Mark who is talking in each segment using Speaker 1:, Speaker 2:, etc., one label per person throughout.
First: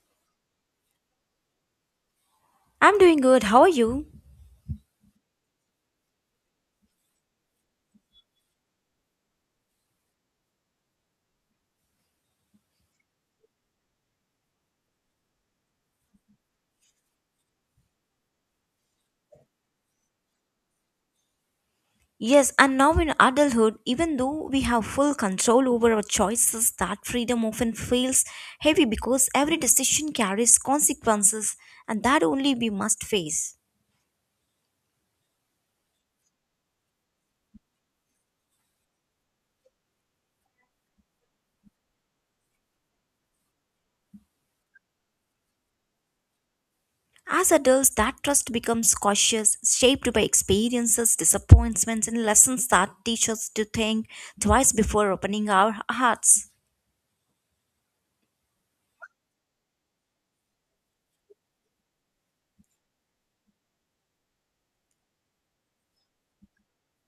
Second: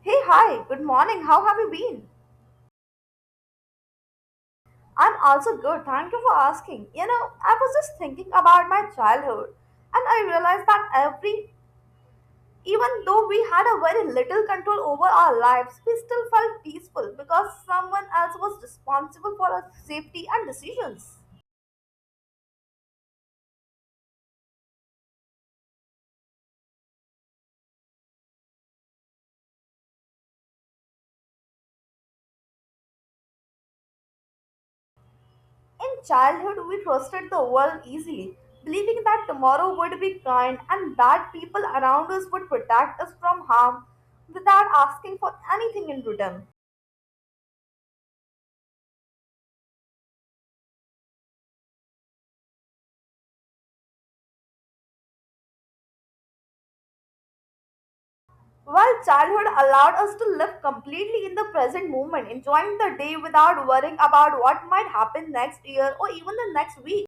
Speaker 1: Hey, hi, good morning. How have you been?
Speaker 2: I'm doing good. How are you?
Speaker 1: I'm also good. Thank you for asking. You know, I was just thinking about my childhood and I realized that even though we had a very little control over our lives, we still felt peaceful because someone else was responsible for our safety and decisions.
Speaker 2: Yes, and now in adulthood, even though we have full control over our choices, that freedom often feels heavy because every decision carries consequences and that only we must face.
Speaker 1: In childhood, we trusted the world easily, believing that tomorrow would be kind and that people around us would protect us from harm without asking for anything in return.
Speaker 2: As adults, that trust becomes cautious, shaped by experiences, disappointments, and lessons that teach us to think twice before opening our hearts.
Speaker 1: While childhood allowed us to live completely in the present moment, enjoying the day without worrying about what might happen next year or even the next week.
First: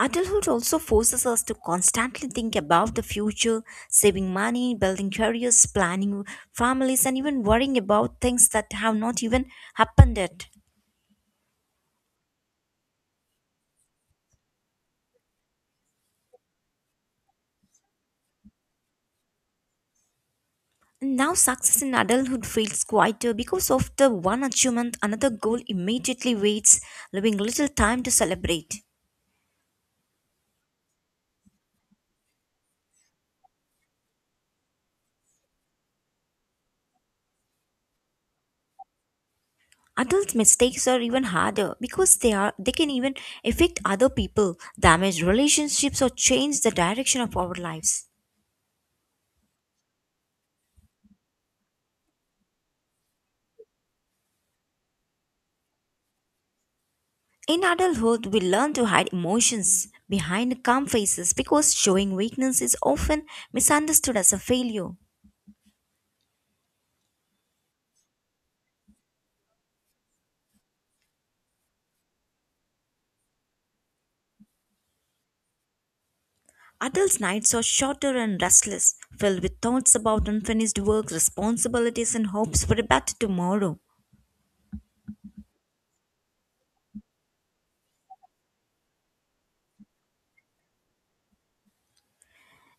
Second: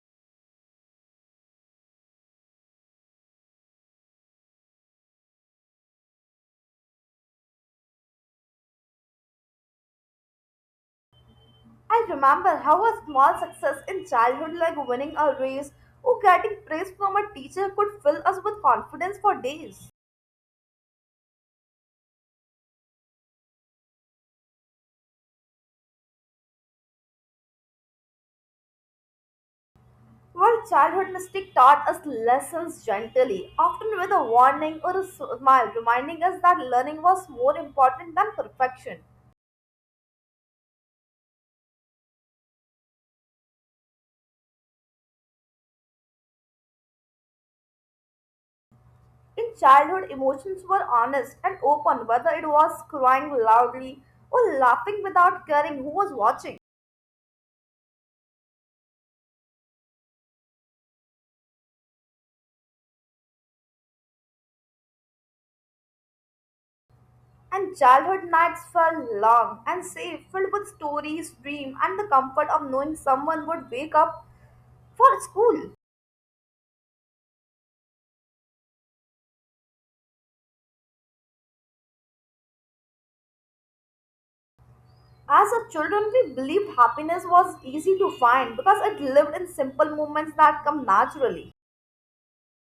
Speaker 2: Adulthood also forces us to constantly think about the future, saving money, building careers, planning families, and even worrying about things that have not even happened yet.
Speaker 1: I remember how a small success in childhood, like winning a race or getting praise from a teacher, could fill us with confidence for days.
Speaker 2: And now, success in adulthood feels quieter because after one achievement, another goal immediately waits, leaving little time to celebrate.
Speaker 1: While childhood mistake taught us lessons gently, often with a warning or a smile, reminding us that learning was more important than perfection.
Speaker 2: Adult mistakes are even harder because they can even affect other people, damage relationships, or change the direction of our lives.
Speaker 1: In childhood, emotions were honest and open, whether it was crying loudly or laughing without caring who was watching.
Speaker 2: In adulthood, we learn to hide emotions behind calm faces because showing weakness is often misunderstood as a failure.
Speaker 1: And childhood nights felt long and safe, filled with stories, dreams, and the comfort of knowing someone would wake up for school.
Speaker 2: Adults' nights are shorter and restless, filled with thoughts about unfinished work, responsibilities, and hopes for a better tomorrow.
Speaker 1: As a children, we believed happiness was easy to find because it lived in simple moments that come naturally.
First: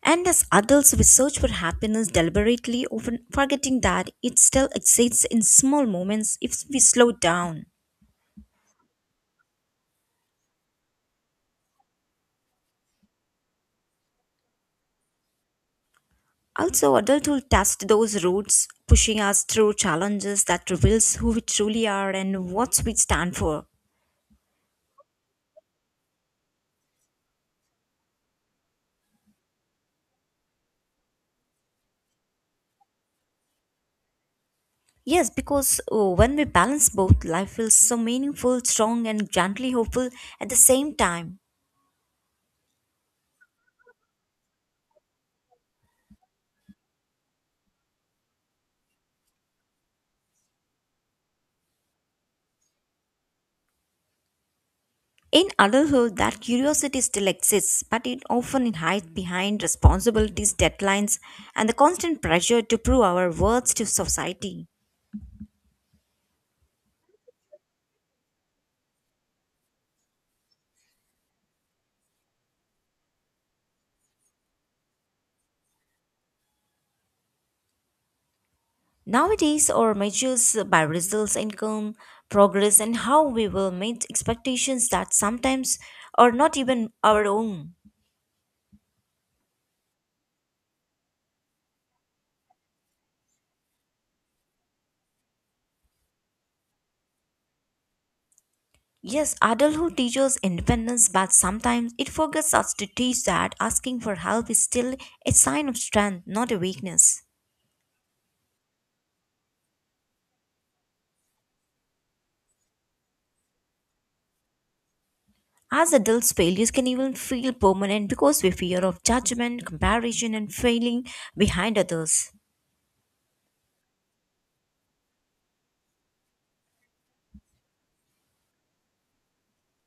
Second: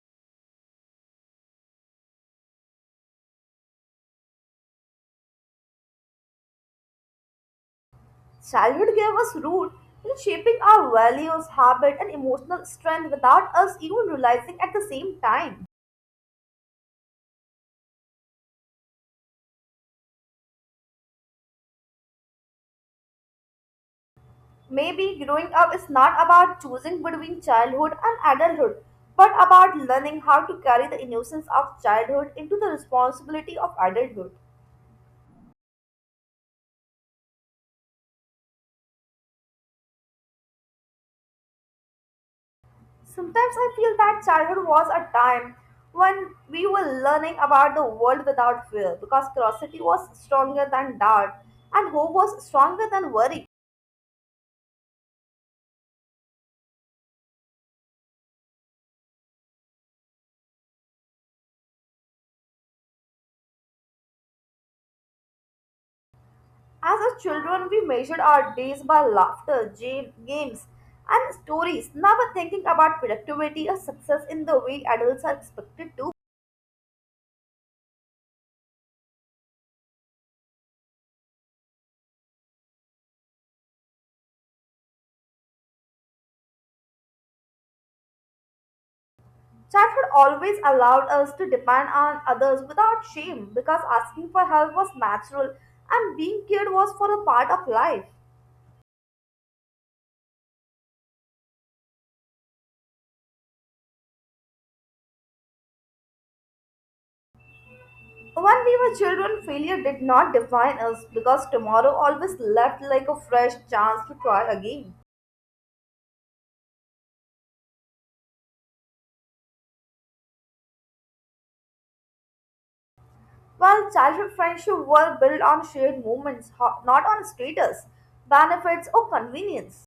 Speaker 2: And as adults, we search for happiness deliberately, often forgetting that it still exists in small moments if we slow down.
Speaker 1: Childhood gave us root in shaping our values, habit, and emotional strength without us even realizing at the same time.
Speaker 2: Also, adulthood tests those roots, pushing us through challenges that reveals who we truly are and what we stand for.
Speaker 1: Maybe growing up is not about choosing between childhood and adulthood, but about learning how to carry the innocence of childhood into the responsibility of adulthood.
Speaker 2: Yes, because when we balance both, life feels so meaningful, strong, and gently hopeful at the same time.
Speaker 1: Sometimes I feel that childhood was a time when we were learning about the world without fear because curiosity was stronger than doubt and hope was stronger than worry.
Speaker 2: In adulthood, that curiosity still exists, but it often hides behind responsibilities, deadlines, and the constant pressure to prove our worth to society.
Speaker 1: As a children, we measured our days by laughter, games, and stories, never thinking about productivity or success in the way adults are expected to.
Speaker 2: Nowadays, our measures by results, income, progress, and how we will meet expectations that sometimes are not even our own.
Speaker 1: Childhood always allowed us to depend on others without shame because asking for help was natural and being cared was for a part of life.
Speaker 2: Yes, adulthood teaches independence, but sometimes it forgets us to teach that asking for help is still a sign of strength, not a weakness.
Speaker 1: When we were children, failure did not define us because tomorrow always left like a fresh chance to try again.
Speaker 2: As adults, failures can even feel permanent because we fear of judgment, comparison, and failing behind others.
Speaker 1: While childhood friendships were built on shared moments, not on status, benefits, or convenience.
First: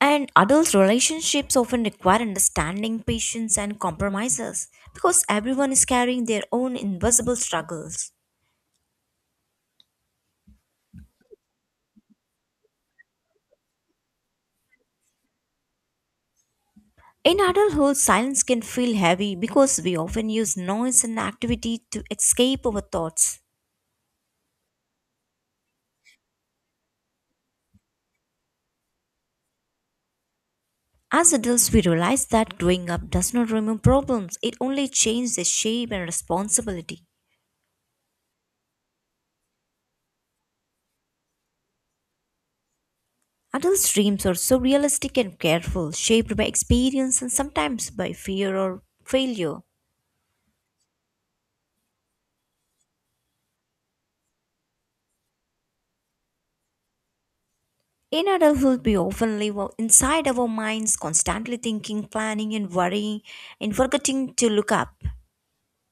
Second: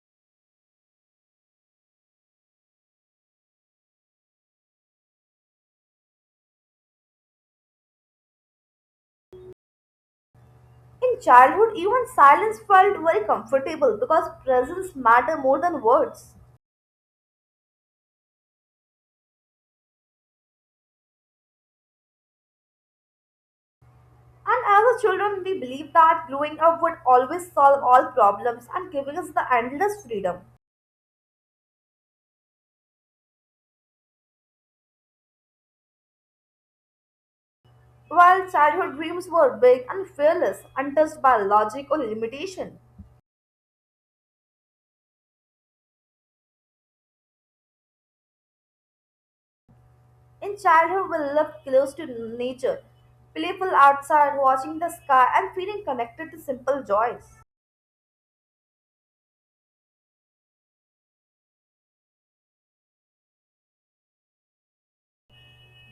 Speaker 2: And adult relationships often require understanding, patience, and compromises because everyone is carrying their own invisible struggles.
Speaker 1: In childhood, even silence felt very comfortable because presence mattered more than words.
Speaker 2: In adulthood, silence can feel heavy because we often use noise and activity to escape our thoughts.
Speaker 1: And as a children, we believed that growing up would always solve all problems and giving us the endless freedom.
Speaker 2: As adults, we realize that growing up does not remove problems, it only changes their shape and responsibility.
Speaker 1: While childhood dreams were big and fearless, untouched by logic or limitation.
Speaker 2: Adults' dreams are so realistic and careful, shaped by experience and sometimes by fear or failure.
Speaker 1: In childhood, we lived close to nature, playful outside, watching the sky, and feeling connected to simple joys.
Speaker 2: In adulthood, we often live inside our minds, constantly thinking, planning, and worrying, and forgetting to look up.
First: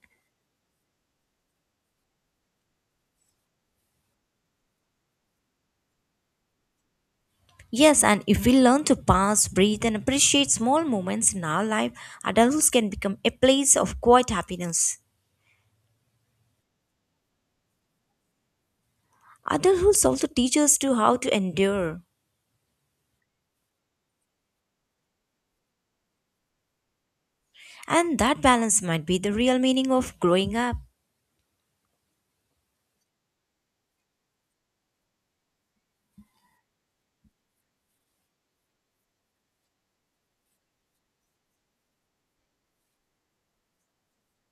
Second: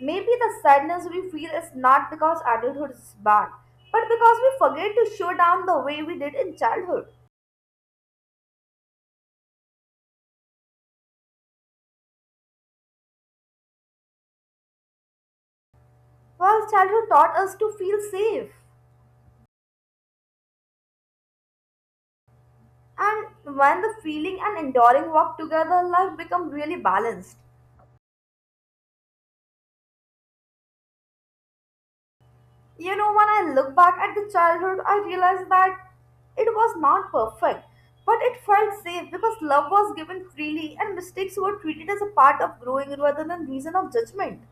Speaker 1: Maybe the sadness we feel is not because adulthood is bad, but because we forget to show down the way we did in childhood.
Speaker 2: Yes, and if we learn to pause, breathe, and appreciate small moments in our life, adulthood can become a place of quiet happiness.
Speaker 1: Well, childhood taught us to feel safe,
Speaker 2: Adulthood also teaches us to how to endure,
Speaker 1: and when the feeling and enduring work together, life becomes really balanced.
Speaker 2: and that balance might be the real meaning of growing up.
Speaker 1: You know, when I look back at the childhood, I realize that it was not perfect, but it felt safe because love was given freely and mistakes were treated as a part of growing rather than reason of judgment.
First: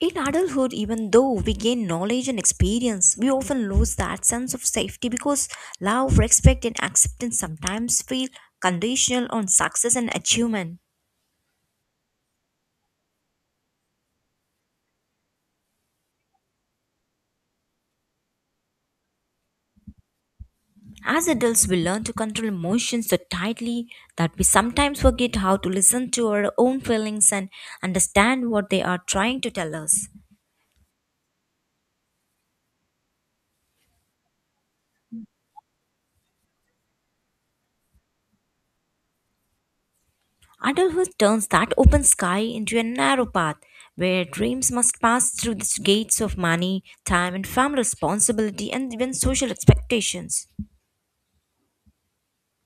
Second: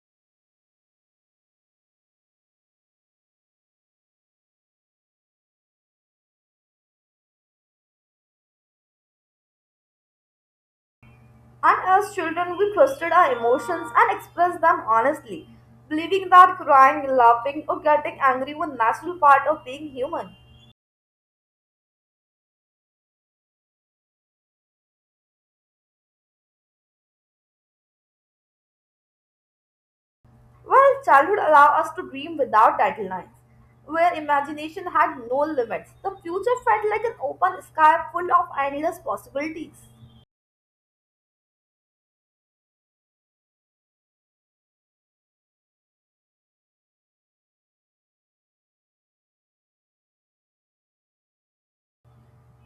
Speaker 2: In adulthood, even though we gain knowledge and experience, we often lose that sense of safety because love, respect, and acceptance sometimes feel conditional on success and achievement.
Speaker 1: And as children, we trusted our emotions and expressed them honestly, believing that crying, laughing, or getting angry were natural part of being human.
Speaker 2: As adults, we learn to control emotions so tightly that we sometimes forget how to listen to our own feelings and understand what they are trying to tell us.
Speaker 1: Well, childhood allowed us to dream without deadlines, where imagination had no limits. The future felt like an open sky full of endless possibilities.
Speaker 2: Adulthood turns that open sky into a narrow path where dreams must pass through the gates of money, time, and family responsibility and even social expectations.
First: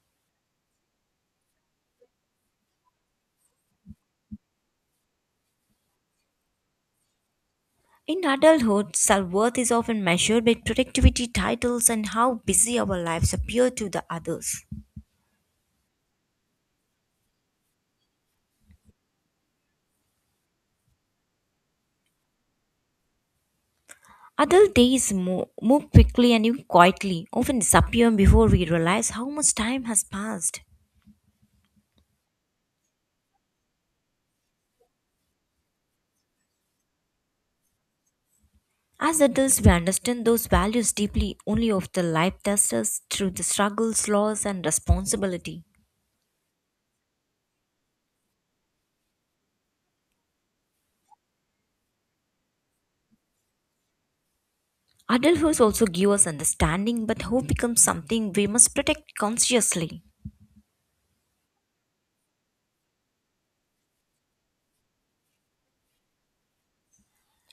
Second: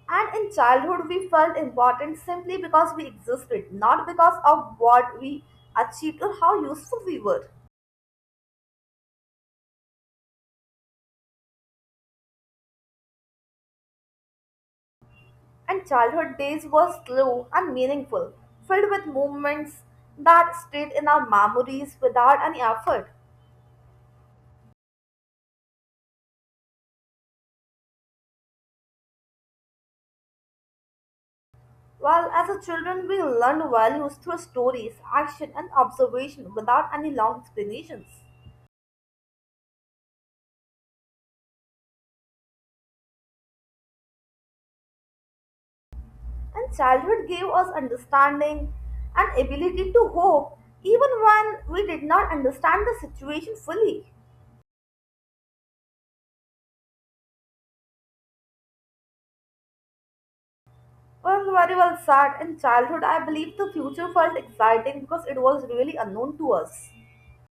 Speaker 1: And in childhood, we felt important simply because we existed, not because of what we achieved or how useful we were.
Speaker 2: In adulthood, self worth is often measured by productivity, titles, and how busy our lives appear to the others.
Speaker 1: And childhood days were slow and meaningful, filled with moments that stayed in our memories without any effort.
Speaker 2: Adult days move quickly and even quietly, often disappear before we realize how much time has passed.
Speaker 1: Well, as a children, we learn values through stories, action, and observation without any long explanations.
Speaker 2: As adults, we understand those values deeply only after life tests us through the struggles, loss, and responsibility.
Speaker 1: And childhood gave us understanding and ability to hope, even when we did not understand the situation fully.
Speaker 2: Adulthood also gives us understanding, but hope becomes something we must protect consciously.
Speaker 1: Well, very well said. In childhood, I believe the future felt exciting because it was really unknown to us.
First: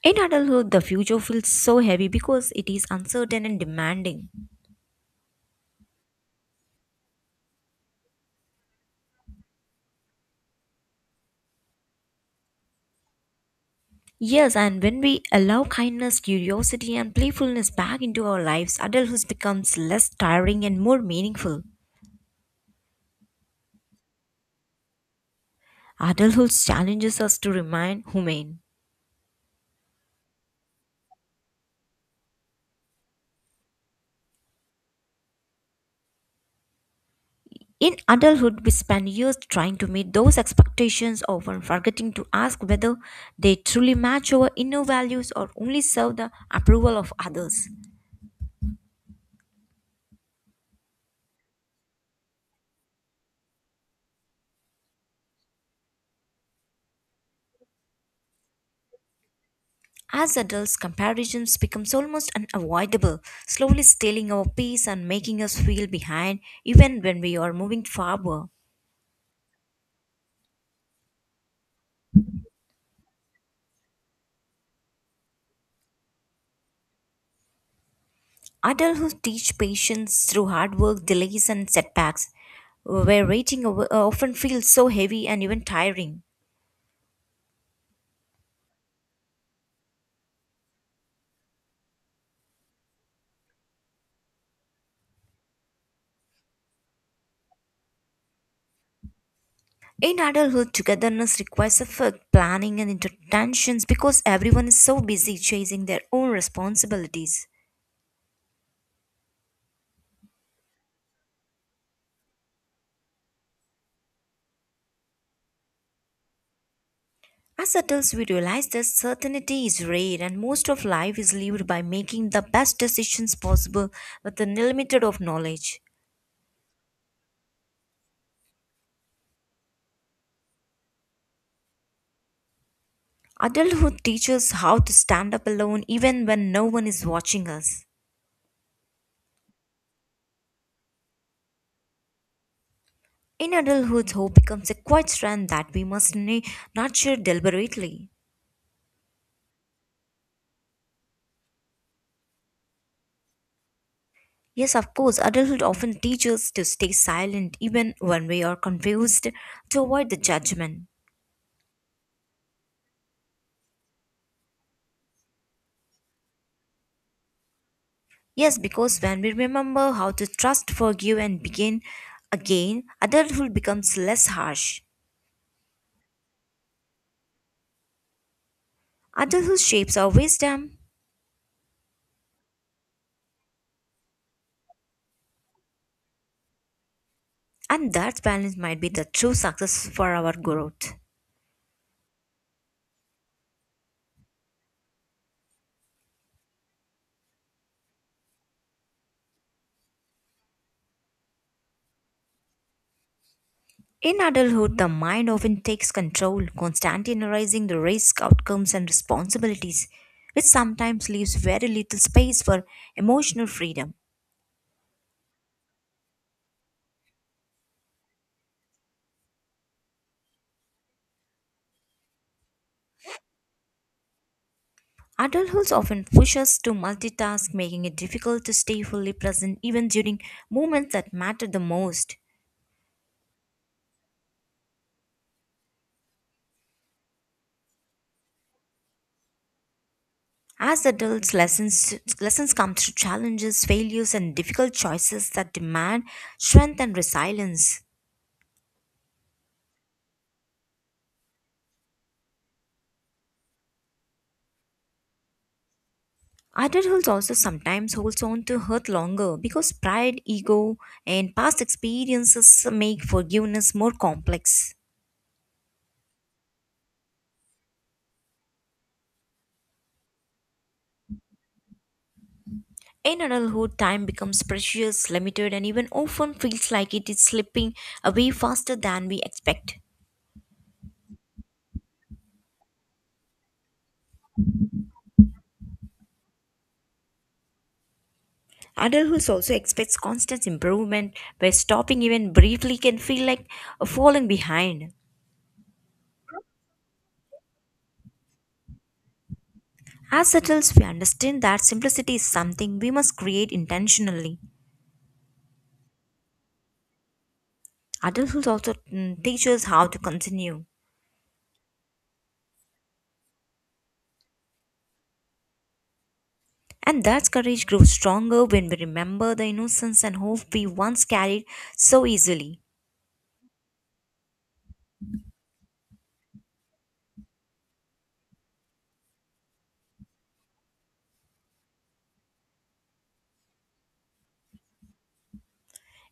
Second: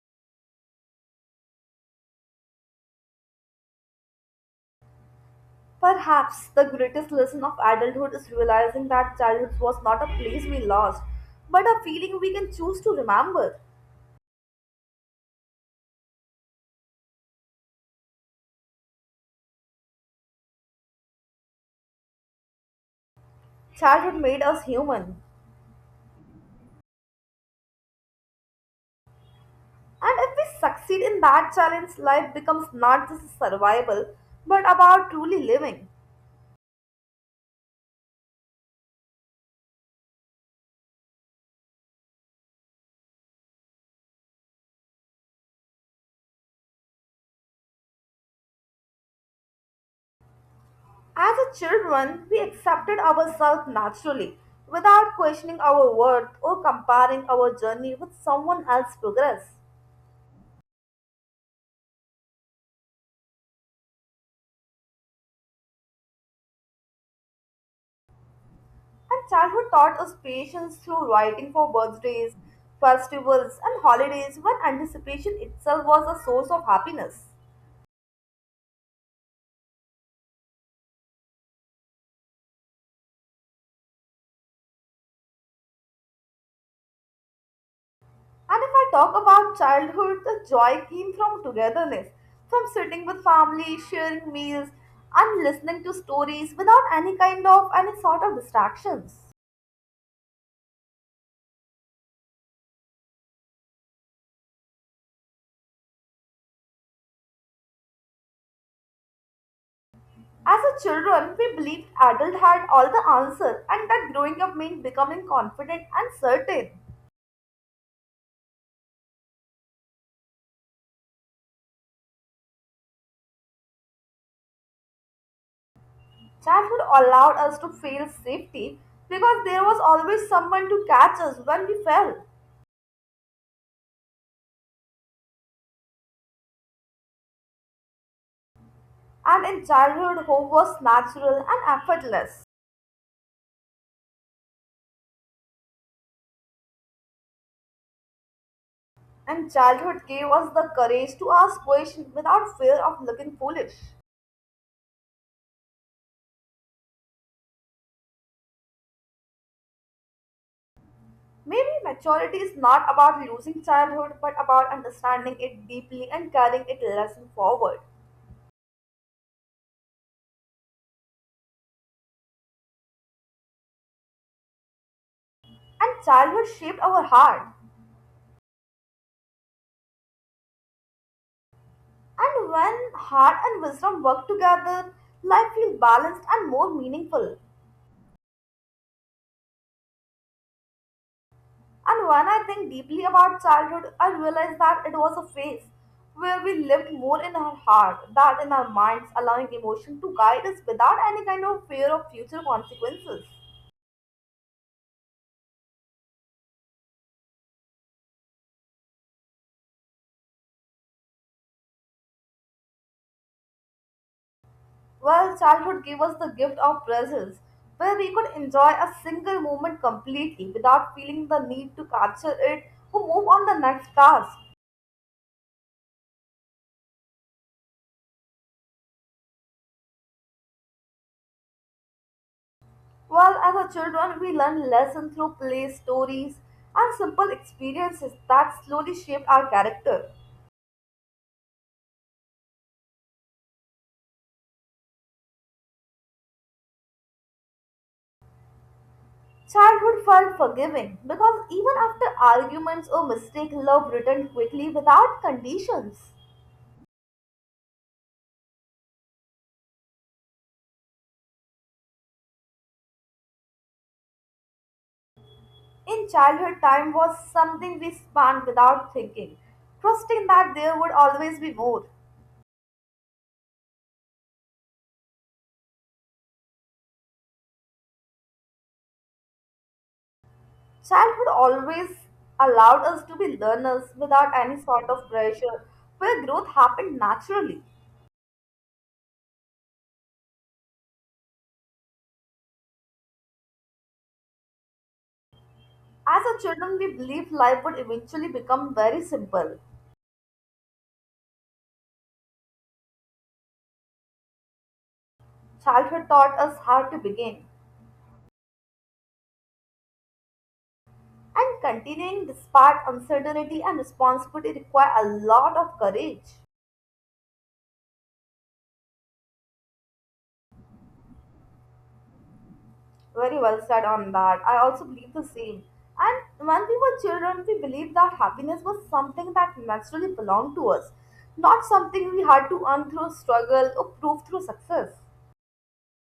Speaker 2: In adulthood, the future feels so heavy because it is uncertain and demanding.
Speaker 1: Perhaps the greatest lesson of adulthood is realizing that childhood was not a place we lost, but a feeling we can choose to remember.
Speaker 2: Yes, and when we allow kindness, curiosity, and playfulness back into our lives, adulthood becomes less tiring and more meaningful.
Speaker 1: Childhood made us human.
Speaker 2: Adulthood challenges us to remain humane.
Speaker 1: And if we succeed in that challenge, life becomes not just survival, but about truly living.
Speaker 2: In adulthood, we spend years trying to meet those expectations, often forgetting to ask whether they truly match our inner values or only serve the approval of others.
Speaker 1: As a children, we accepted ourselves naturally, without questioning our worth or comparing our journey with someone else's progress.
Speaker 2: As adults, comparisons becomes almost unavoidable, slowly stealing our peace and making us feel behind even when we are moving forward.
Speaker 1: And childhood taught us patience through writing for birthdays, festivals, and holidays when anticipation itself was a source of happiness.
Speaker 2: Adulthood teach patience through hard work, delays and setbacks, where waiting often feels so heavy and even tiring.
Speaker 1: And if I talk about childhood, the joy came from togetherness, from sitting with family, sharing meals, and listening to stories without any sort of distractions.
Speaker 2: In adulthood, togetherness requires effort, planning, and intertensions because everyone is so busy chasing their own responsibilities.
Speaker 1: As a children, we believed adult had all the answer and that growing up meant becoming confident and certain.
Speaker 2: As adults, we realize that certainty is rare and most of life is lived by making the best decisions possible with the limited of knowledge.
Speaker 1: Childhood allowed us to feel safety because there was always someone to catch us when we fell.
Speaker 2: Adulthood teaches how to stand up alone even when no one is watching us.
Speaker 1: And in childhood, hope was natural and effortless.
Speaker 2: In adulthood, hope becomes a quiet strength that we must nurture deliberately.
Speaker 1: And childhood gave us the courage to ask questions without fear of looking foolish.
Speaker 2: Yes, of course, adulthood often teaches us to stay silent even when we are confused to avoid the judgment.
Speaker 1: Maybe maturity is not about losing childhood but about understanding it deeply and carrying it lesson forward.
Speaker 2: Yes, because when we remember how to trust, forgive, and begin again, adulthood becomes less harsh.
Speaker 1: And childhood shaped our heart.
Speaker 2: Adulthood shapes our wisdom,
Speaker 1: And when heart and wisdom work together, life feels balanced and more meaningful.
Speaker 2: and that balance might be the true success for our growth.
Speaker 1: And when I think deeply about childhood, I realize that it was a phase where we lived more in our heart than in our minds, allowing emotion to guide us without any kind of fear of future consequences.
Speaker 2: In adulthood, the mind often takes control, constantly analyzing the risk, outcomes, and responsibilities, which sometimes leaves very little space for emotional freedom.
Speaker 1: Well, childhood gave us the gift of presence, where we could enjoy a single moment completely without feeling the need to capture it or move on the next task.
Speaker 2: Adulthood often pushes us to multitask, making it difficult to stay fully present even during moments that matter the most.
Speaker 1: Well, as a children, we learn lessons through play, stories, and simple experiences that slowly shaped our character.
Speaker 2: As adults, lessons come through challenges, failures, and difficult choices that demand strength and resilience.
Speaker 1: Childhood felt forgiving because even after arguments or mistakes, love returned quickly without conditions.
Speaker 2: Adulthood also sometimes holds on to hurt longer because pride, ego, and past experiences make forgiveness more complex.
Speaker 1: In childhood, time was something we spent without thinking, trusting that there would always be more.
Speaker 2: In adulthood, time becomes precious, limited, and even often feels like it is slipping away faster than we expect.
Speaker 1: Childhood always allowed us to be learners without any sort of pressure, where growth happened naturally.
Speaker 2: Adulthood also expects constant improvement, where stopping even briefly can feel like a falling behind.
Speaker 1: As a children, we believed life would eventually become very simple.
Speaker 2: As adults, we understand that simplicity is something we must create intentionally.
Speaker 1: Childhood taught us how to begin,
Speaker 2: Adulthood also teaches how to continue.
Speaker 1: and continuing despite uncertainty and responsibility require a lot of courage.
Speaker 2: And that courage grows stronger when we remember the innocence and hope we once carried so easily.
Speaker 1: Very well said on that. I also believe the same. And when we were children, we believed that happiness was something that naturally belonged to us, not something we had to earn through struggle or prove through success.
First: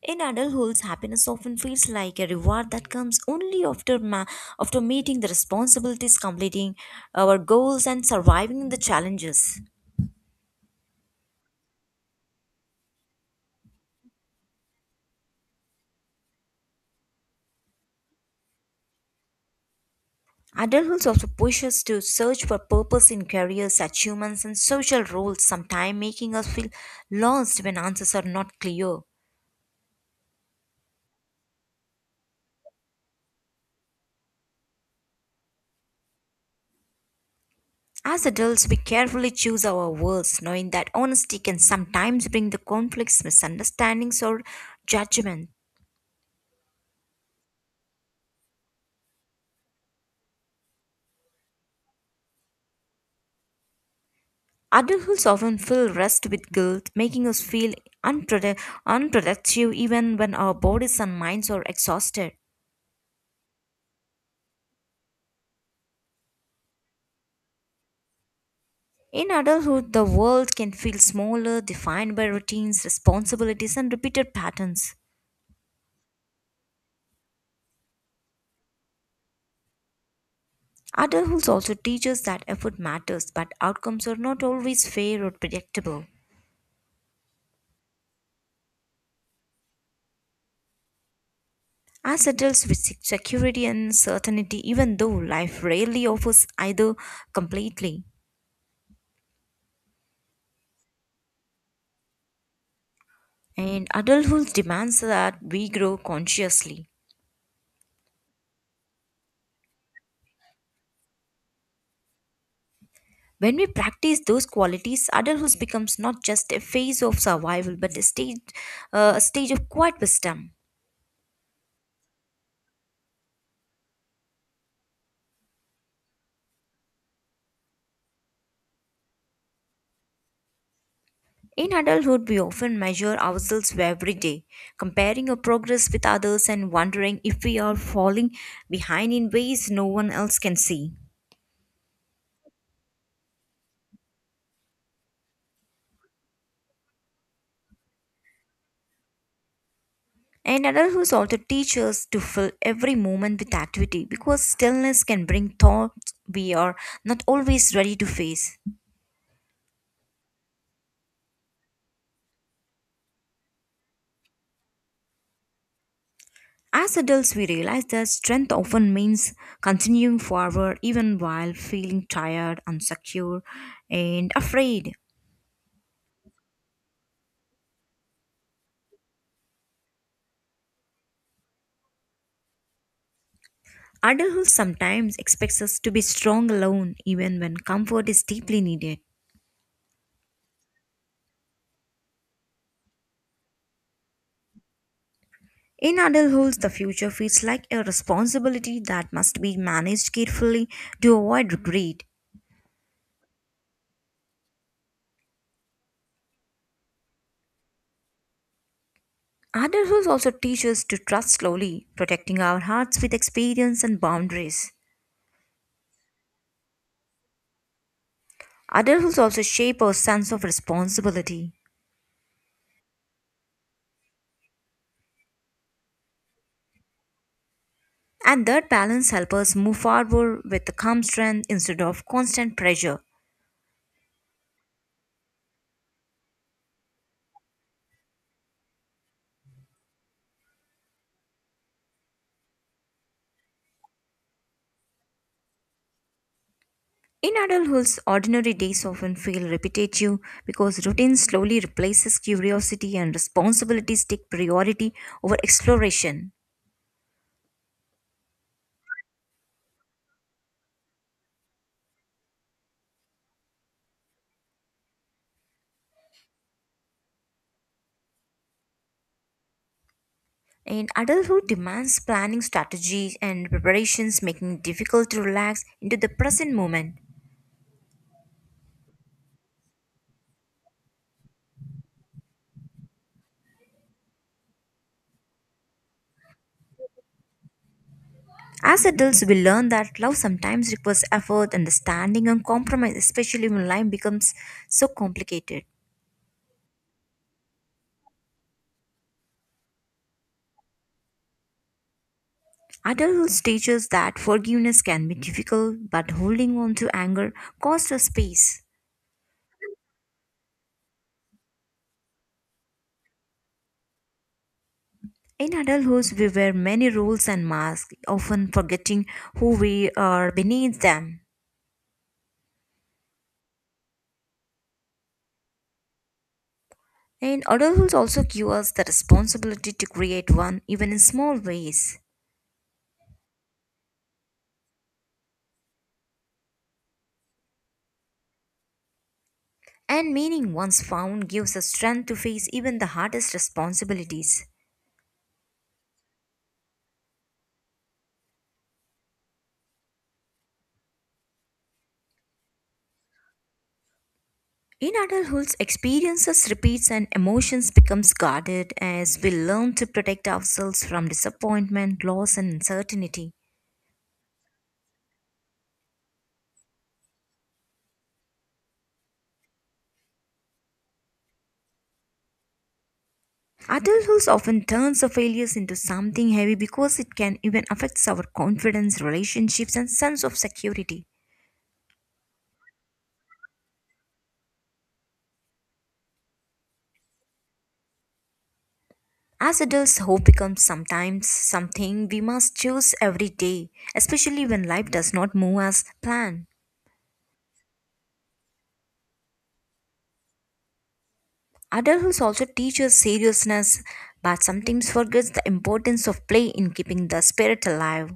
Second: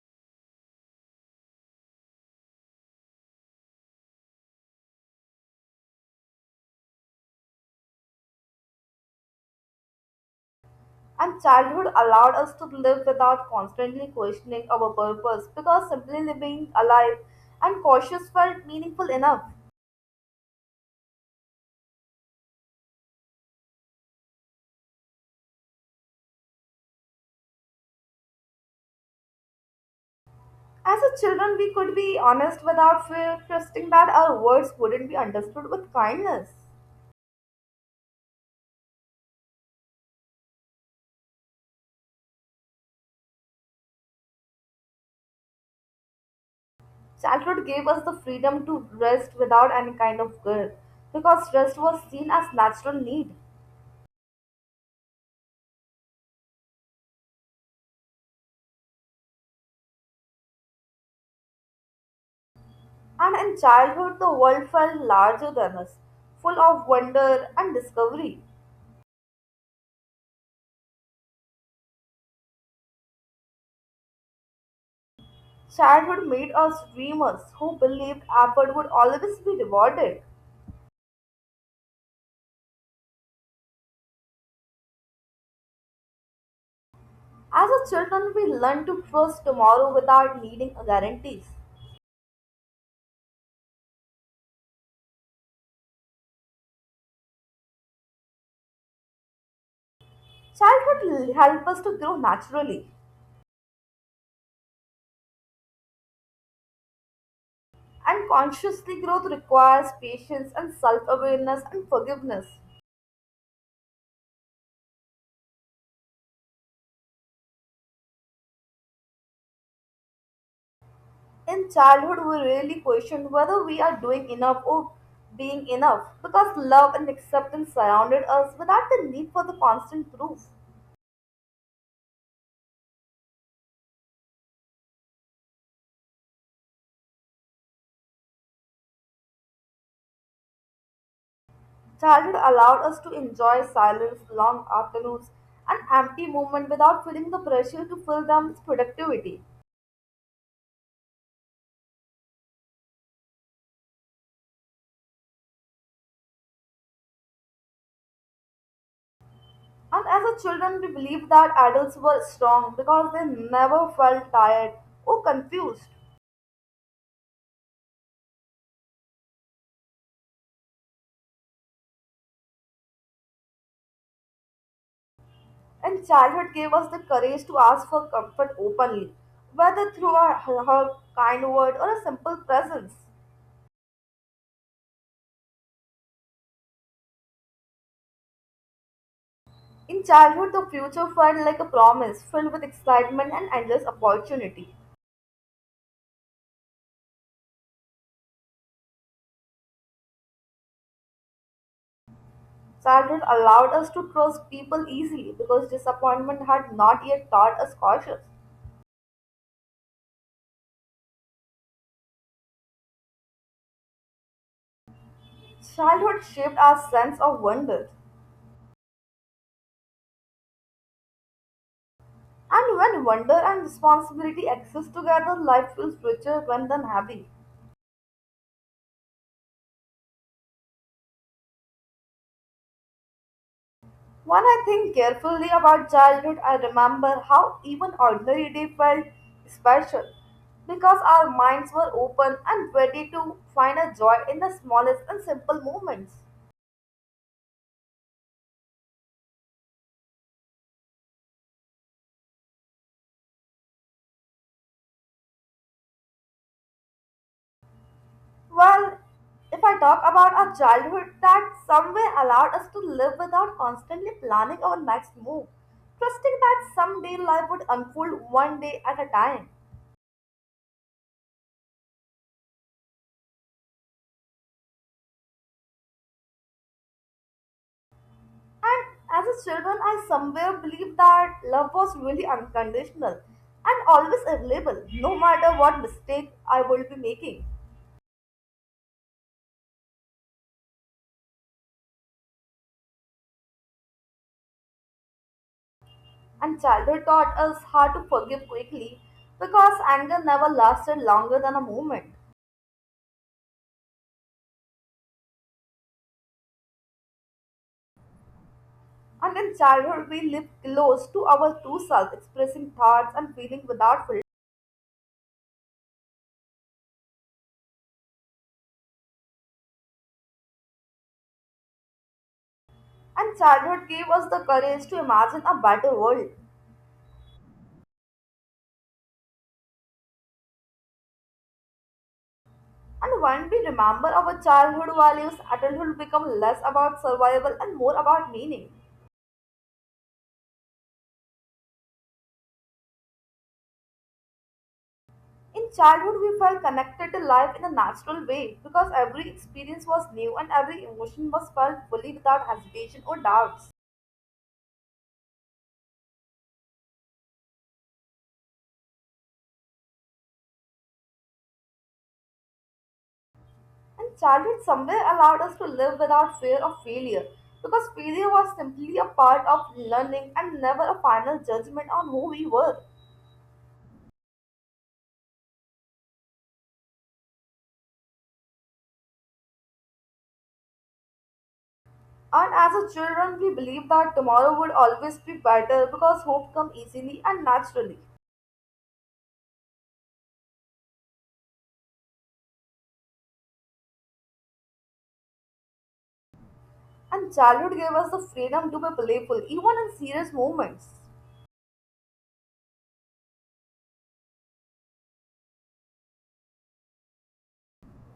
Speaker 2: In adulthood, happiness often feels like a reward that comes only after after meeting the responsibilities, completing our goals, and surviving the challenges.
Speaker 1: And childhood allowed us to live without constantly questioning our purpose because simply living alive and cautious felt meaningful enough.
Speaker 2: Adulthood also pushes us to search for purpose in careers, achievements, and social roles, sometimes making us feel lost when answers are not clear.
Speaker 1: As a children, we could be honest without fear, trusting that our words wouldn't be understood with kindness.
Speaker 2: As adults, we carefully choose our words, knowing that honesty can sometimes bring the conflicts, misunderstandings, or judgment.
Speaker 1: Childhood gave us the freedom to rest without any kind of guilt, because rest was seen as natural need.
Speaker 2: Adulthood often fill rest with guilt, making us feel unprodu- unproductive even when our bodies and minds are exhausted.
Speaker 1: And in childhood, the world felt larger than us, full of wonder and discovery.
Speaker 2: In adulthood, the world can feel smaller, defined by routines, responsibilities, and repeated patterns.
Speaker 1: Childhood made us dreamers who believed effort would always be rewarded.
Speaker 2: Adulthood also teaches that effort matters, but outcomes are not always fair or predictable.
Speaker 1: As a children, we learn to trust tomorrow without needing guarantees.
Speaker 2: As adults, we seek security and certainty, even though life rarely offers either completely.
Speaker 1: Childhood help us to grow naturally.
Speaker 2: And adulthood demands that we grow consciously.
Speaker 1: And consciously growth requires patience and self awareness and forgiveness.
Speaker 2: When we practice those qualities, adulthood becomes not just a phase of survival but a stage of quiet wisdom.
Speaker 1: In childhood, we really question whether we are doing enough or being enough because love and acceptance surrounded us without the need for the constant proof.
Speaker 2: In adulthood, we often measure ourselves every day, comparing our progress with others and wondering if we are falling behind in ways no one else can see.
Speaker 1: Childhood allowed us to enjoy silence, long afternoons, and empty moments without feeling the pressure to fill them with productivity.
Speaker 2: And adulthood also teaches us to fill every moment with activity because stillness can bring thoughts we are not always ready to face.
Speaker 1: And as a children, we believed that adults were strong because they never felt tired or confused.
Speaker 2: As adults, we realize that strength often means continuing forward even while feeling tired, unsecure, and afraid.
Speaker 1: And childhood gave us the courage to ask for comfort openly, whether through her kind word or a simple presence.
Speaker 2: Adulthood sometimes expects us to be strong alone, even when comfort is deeply needed.
Speaker 1: In childhood, the future felt like a promise filled with excitement and endless opportunity.
Speaker 2: In adulthood, the future feels like a responsibility that must be managed carefully to avoid regret.
Speaker 1: Childhood allowed us to trust people easily because disappointment had not yet taught us caution.
Speaker 2: Adulthood also teaches us to trust slowly, protecting our hearts with experience and boundaries.
Speaker 1: Childhood shaped our sense of wonder.
Speaker 2: Adulthood also shapes our sense of responsibility.
Speaker 1: And when wonder and responsibility exist together, life feels richer rather than heavy.
Speaker 2: And that balance helps us move forward with calm strength instead of constant pressure.
Speaker 1: When I think carefully about childhood, I remember how even ordinary day felt special because our minds were open and ready to find a joy in the smallest and simple moments.
Speaker 2: In adulthood, ordinary days often feel repetitive because routine slowly replaces curiosity and responsibilities take priority over exploration.
Speaker 1: Well, if I talk about our childhood, that somewhere allowed us to live without constantly planning our next move, trusting that someday life would unfold one day at a time.
Speaker 2: And adulthood demands planning strategies and preparations, making it difficult to relax into the present moment.
Speaker 1: And as a children, I somewhere believed that love was really unconditional and always available, no matter what mistake I would be making.
Speaker 2: As adults, we learn that love sometimes requires effort, understanding, and compromise, especially when life becomes so complicated.
Speaker 1: And childhood taught us how to forgive quickly because anger never lasted longer than a moment.
Speaker 2: Adults teach us that forgiveness can be difficult, but holding on to anger costs us peace.
Speaker 1: And in childhood, we live close to our true self, expressing thoughts and feelings without filter.
Speaker 2: In adulthood, we wear many roles and masks, often forgetting who we are beneath them.
Speaker 1: And childhood gave us the courage to imagine a better world.
Speaker 2: And adulthood also gives us the responsibility to create one, even in small ways.
Speaker 1: And when we remember our childhood values, adulthood becomes less about survival and more about meaning.
Speaker 2: And meaning once found gives us strength to face even the hardest responsibilities.
Speaker 1: In childhood, we felt connected to life in a natural way because every experience was new and every emotion was felt fully without hesitation or doubts.
Speaker 2: In adulthood, experiences repeats and emotions becomes guarded as we learn to protect ourselves from disappointment, loss and uncertainty.
Speaker 1: And childhood somewhere allowed us to live without fear of failure because failure was simply a part of learning and never a final judgment on who we were.
Speaker 2: Adulthood often turns our failures into something heavy because it can even affect our confidence, relationships and sense of security.
Speaker 1: And as a children, we believed that tomorrow would always be better because hope comes easily and naturally.
Speaker 2: As adults, hope becomes sometimes something we must choose every day, especially when life does not move as planned.
Speaker 1: And childhood gave us the freedom to be playful even in serious moments.
Speaker 2: Adults also teaches seriousness, but sometimes forgets the importance of play in keeping the spirit alive.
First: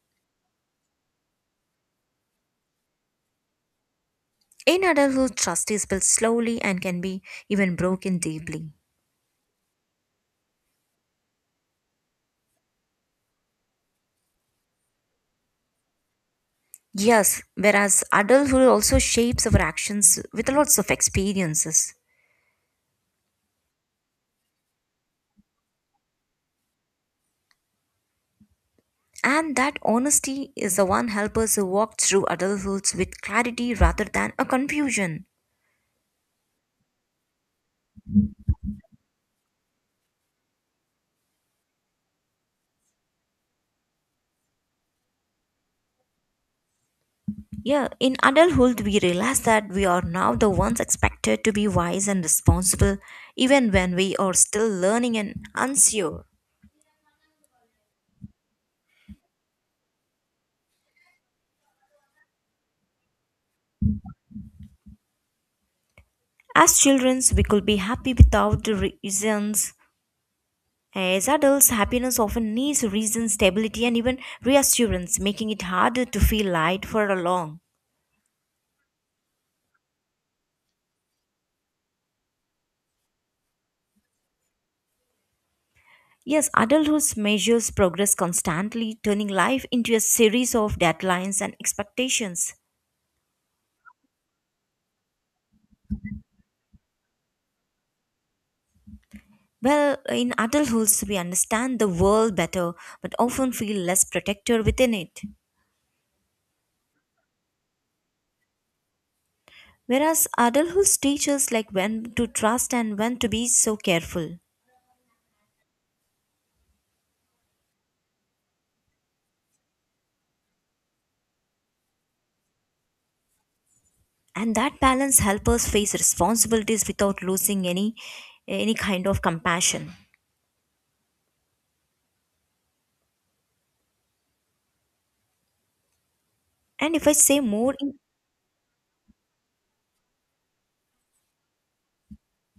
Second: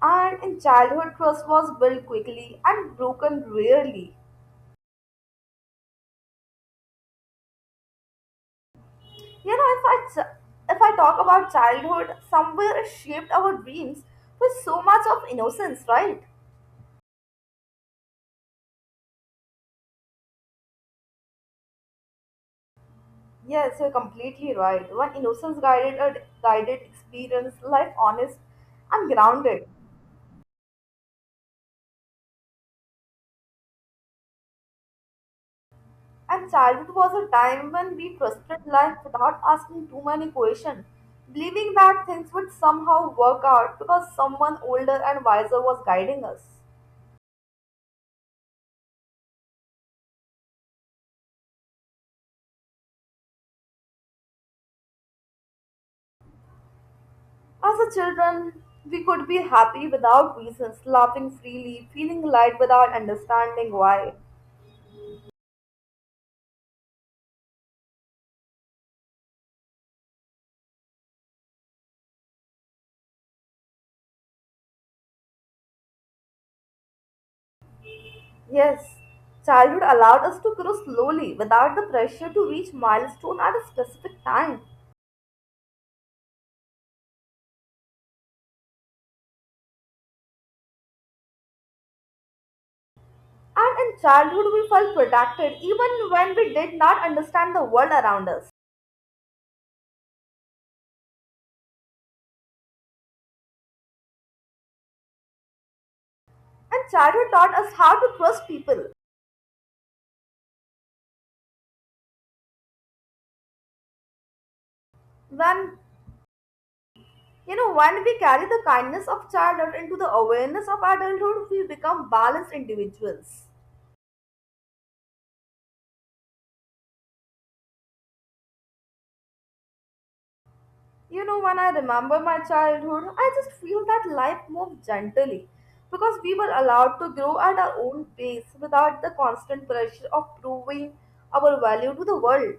Speaker 1: And in childhood, trust was built quickly and broken rarely.
Speaker 2: In adulthood, trust is built slowly and can be even broken deeply.
Speaker 1: You know, if I talk about childhood, somewhere it shaped our dreams with so much of innocence, right?
Speaker 2: Yes, whereas adulthood also shapes our actions with lots of experiences.
Speaker 1: Yes, you're completely right. When innocence guided a guided experience, life honest and
Speaker 2: And
Speaker 1: grounded.
Speaker 2: that honesty is the one help us walk through adulthood with clarity rather than a confusion.
Speaker 1: And childhood was a time when we trusted life without asking too many questions, believing that things would somehow work out because someone older and wiser was guiding us.
Speaker 2: Yeah, in adulthood, we realize that we are now the ones expected to be wise and responsible, even when we are still learning and unsure.
Speaker 1: As a children, we could be happy without reasons, laughing freely, feeling light without understanding why.
Speaker 2: As children, we could be happy without the reasons. As adults, happiness often needs reason, stability, and even reassurance, making it harder to feel light for a long.
Speaker 1: Yes, childhood allowed us to grow slowly without the pressure to reach milestone at a specific time.
Speaker 2: Yes, adulthood measures progress constantly, turning life into a series of deadlines and expectations.
Speaker 1: And in childhood, we felt protected even when we did not understand the world around us.
Speaker 2: Well, in adulthood, we understand the world better but often feel less protected within it.
Speaker 1: And childhood taught us how to trust people.
Speaker 2: Whereas adulthood teaches like when to trust and when to be so careful.
Speaker 1: When when we carry the kindness of childhood into the awareness of adulthood, we become balanced individuals.
Speaker 2: And that balance helps us face responsibilities without losing any kind of compassion.
Speaker 1: You know, when I remember my childhood, I just feel that life moved gently because we were
Speaker 2: And
Speaker 1: allowed to
Speaker 2: if I
Speaker 1: grow
Speaker 2: say
Speaker 1: at
Speaker 2: more
Speaker 1: our
Speaker 2: in,
Speaker 1: own pace without the constant pressure of proving our value to the world.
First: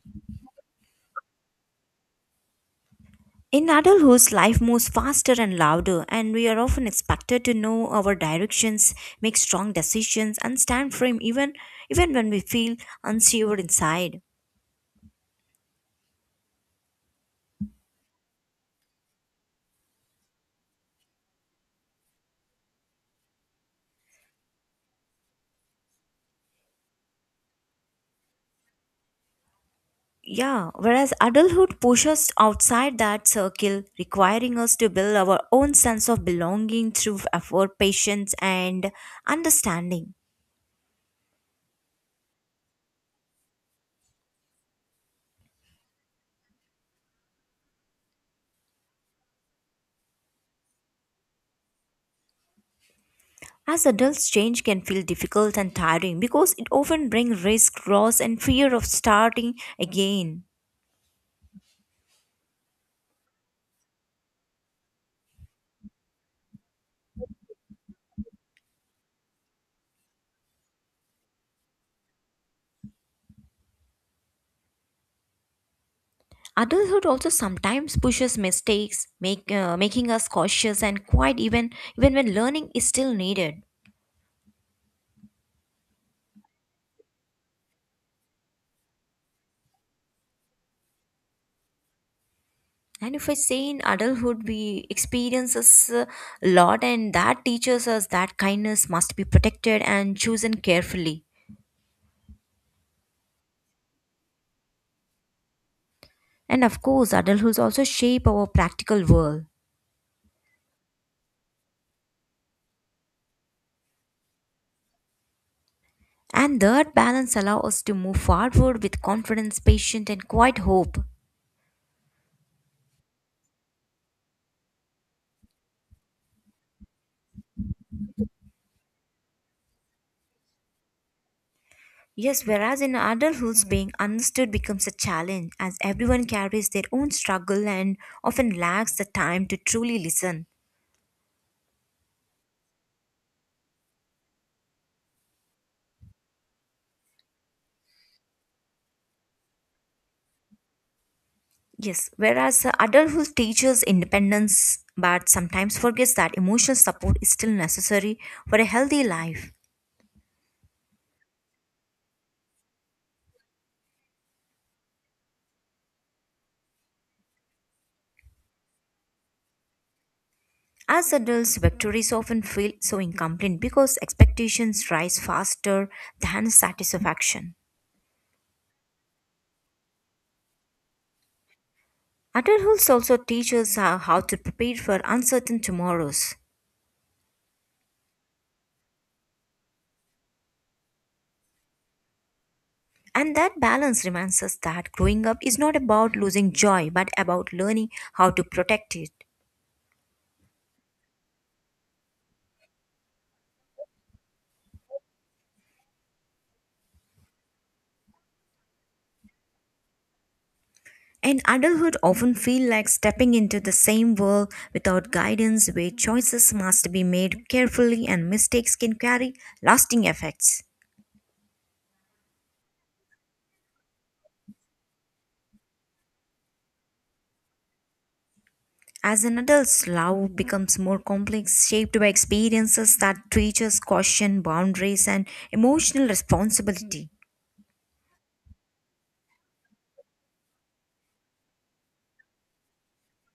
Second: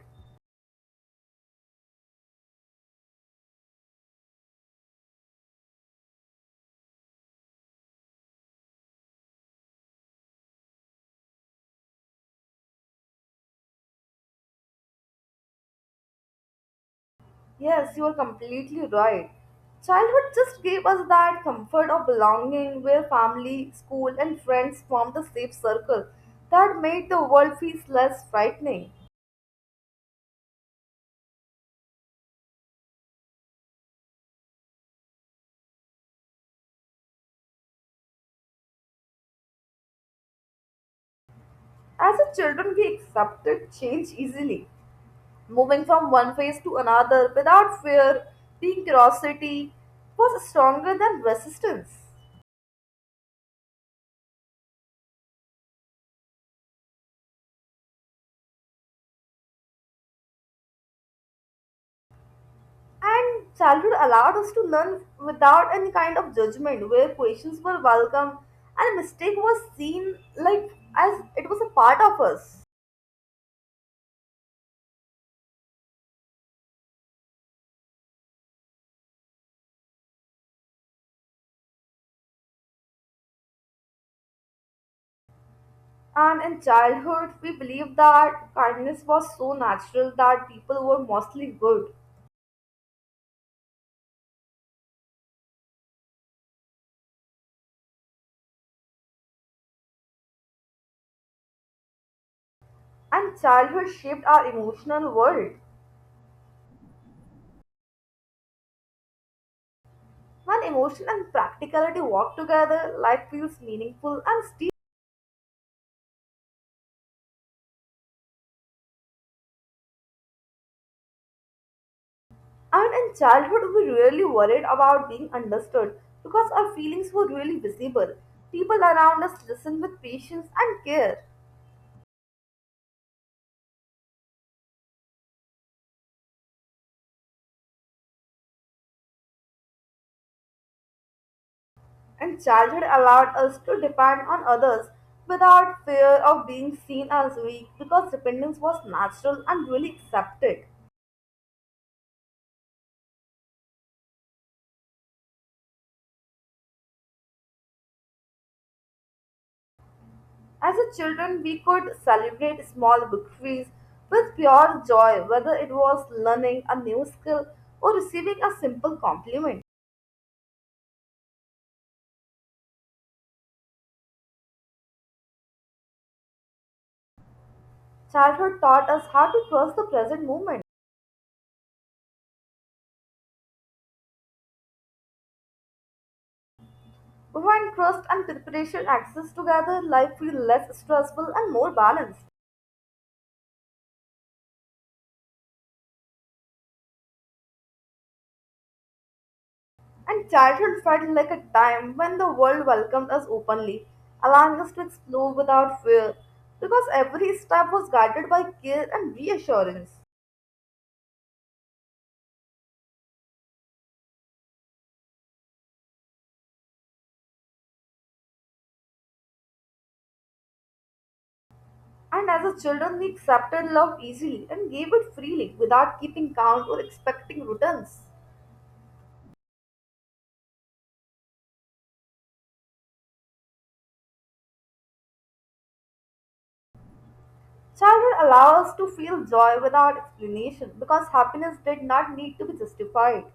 Speaker 2: in adulthood, life moves faster and louder, and we are often expected to know our directions, make strong decisions, and stand firm even when we feel unsure inside.
Speaker 1: Yes, you are completely right. Childhood just gave us that comfort of belonging where family, school, and friends formed a safe circle that made the world feel less frightening.
Speaker 2: Yeah, whereas adulthood pushes us outside that circle, requiring us to build our own sense of belonging through effort, patience, and understanding.
Speaker 1: As a children, we accepted change easily, moving from one phase to another without fear, the curiosity was stronger than resistance.
Speaker 2: As adults, change can feel difficult and tiring because it often brings risk, loss, and fear of starting again.
Speaker 1: And childhood allowed us to learn without any kind of judgment, where questions were welcome and mistake was seen like as it was a part of us.
Speaker 2: Adulthood also sometimes pushes mistakes, making us cautious and quiet even when learning is still needed.
Speaker 1: And in childhood, we believed that kindness was so natural that people were mostly good.
Speaker 2: And if I say in adulthood, we experiences a lot, and that teaches us that kindness must be protected and chosen carefully.
Speaker 1: And childhood shaped our emotional world.
Speaker 2: And of course, adulthood also shape our practical world.
Speaker 1: When emotion and practicality walk together, life feels meaningful and.
Speaker 2: And that balance allows us to move forward with confidence, patience, and quiet hope.
Speaker 1: And in childhood, we really worried about being understood because our feelings were really visible. People around us listened with patience and care,
Speaker 2: Yes, whereas in adulthood, being understood becomes a challenge as everyone carries their own struggle and often lacks the time to truly listen.
Speaker 1: and childhood allowed us to depend on others without fear of being seen as weak because dependence was natural and really accepted.
Speaker 2: Yes, whereas adulthood teaches independence but sometimes forgets that emotional support is still necessary for a healthy life.
Speaker 1: As a children, we could celebrate small victories with pure joy, whether it was learning a new skill or receiving a simple compliment.
Speaker 2: As adults, victories often feel so incomplete because expectations rise faster than satisfaction.
Speaker 1: Childhood taught us how to trust the present moment.
Speaker 2: Adulthood also teaches how to prepare for uncertain tomorrows.
Speaker 1: When trust and preparation access together, life feels less stressful and more balanced.
Speaker 2: And that balance reminds us that growing up is not about losing joy but about learning how to protect it.
Speaker 1: And childhood felt like a time when the world welcomed us openly, allowing us to explore without fear, because every step was guided by care and reassurance.
Speaker 2: And adulthood often feel like stepping into the same world without guidance where choices must be made carefully and mistakes can carry lasting effects.
Speaker 1: And as a children, we accepted love easily and gave it freely without keeping count or expecting returns.
Speaker 2: As an adult, love becomes more complex, shaped by experiences that teach us caution, boundaries, and emotional responsibility.
Speaker 1: Childhood allows us to feel joy without explanation because happiness did not need to be justified.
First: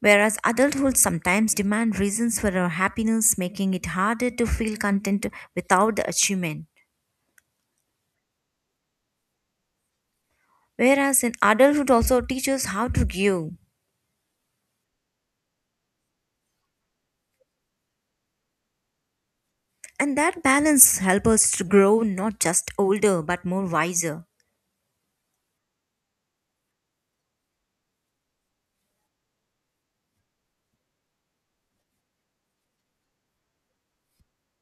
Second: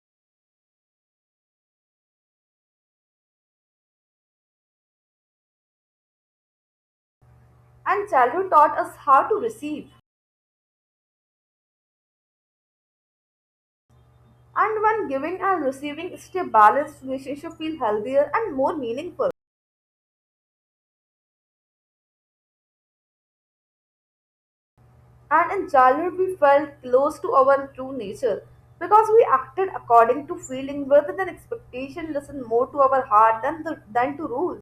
Speaker 2: Whereas adulthood sometimes demands reasons for our happiness, making it harder to feel content without the achievement.
Speaker 1: And childhood taught us how to receive.
Speaker 2: Whereas in adulthood also teaches how to give.
Speaker 1: And when giving and receiving is a balanced relationship feel healthier and more meaningful.
Speaker 2: And that balance helps us to grow not just older but more wiser.
Speaker 1: And in childhood we felt close to our true nature because we acted according to feeling rather than expectation, listened more to our heart than to rules.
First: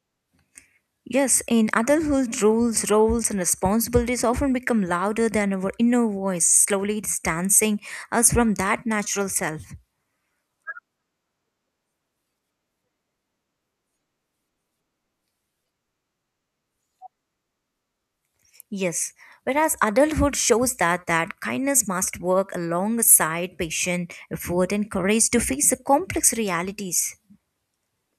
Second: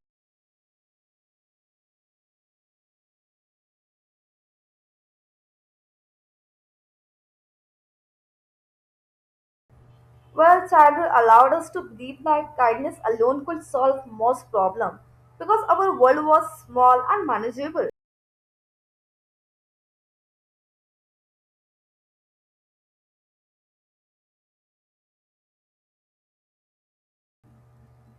Speaker 2: Yes, in adulthood, rules, roles, and responsibilities often become louder than our inner voice, slowly distancing us from that natural self.
Speaker 1: Well, childhood allowed us to believe that kindness alone could solve most problems because our world was small and manageable.
Speaker 2: Yes, whereas adulthood shows that kindness must work alongside patient effort and courage to face the complex realities.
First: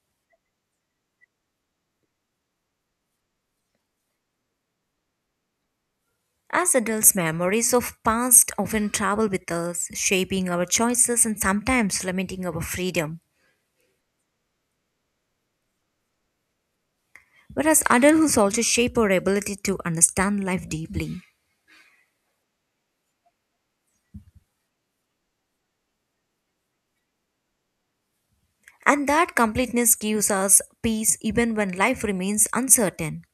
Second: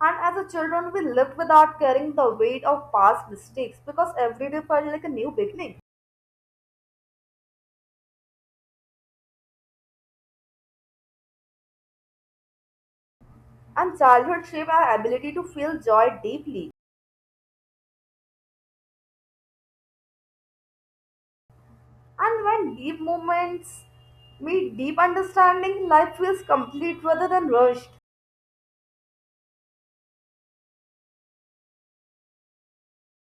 Speaker 1: And as a children, we lived without carrying the weight of past mistakes because every day felt like a new beginning.
Speaker 2: As adults, memories of past often travel with us, shaping our choices and sometimes limiting our freedom.
Speaker 1: And childhood shaped our ability to feel joy deeply.
Speaker 2: Whereas adulthood also shape our ability to understand life deeply.
Speaker 1: And when deep moments meet deep understanding, life feels complete rather than rushed.
Speaker 2: And that completeness gives us peace even when life remains uncertain.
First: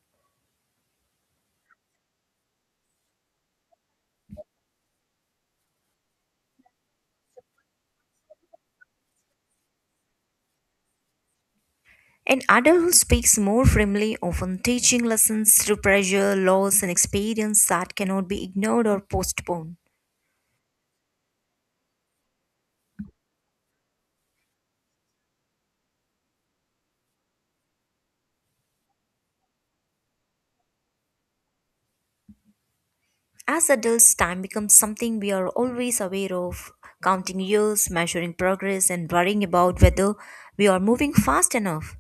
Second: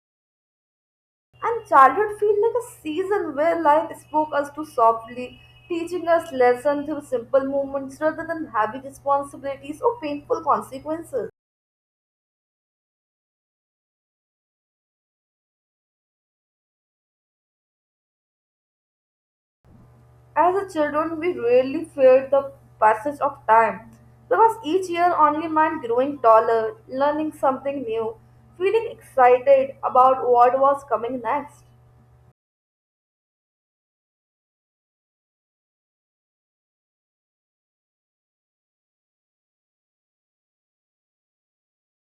Speaker 1: And childhood feels like a season where life spoke us to softly, teaching us lessons through simple moments rather than heavy responsibilities or painful consequences.
Speaker 2: An adult who speaks more firmly, often teaching lessons through pressure, loss, and experience that cannot be ignored or postponed.
Speaker 1: As a children, we rarely feared the passage of time because each year only meant growing taller, learning something new, feeling excited about what was coming next.
Speaker 2: As adults, time becomes something we are always aware of, counting years, measuring progress, and worrying about whether we are moving fast enough.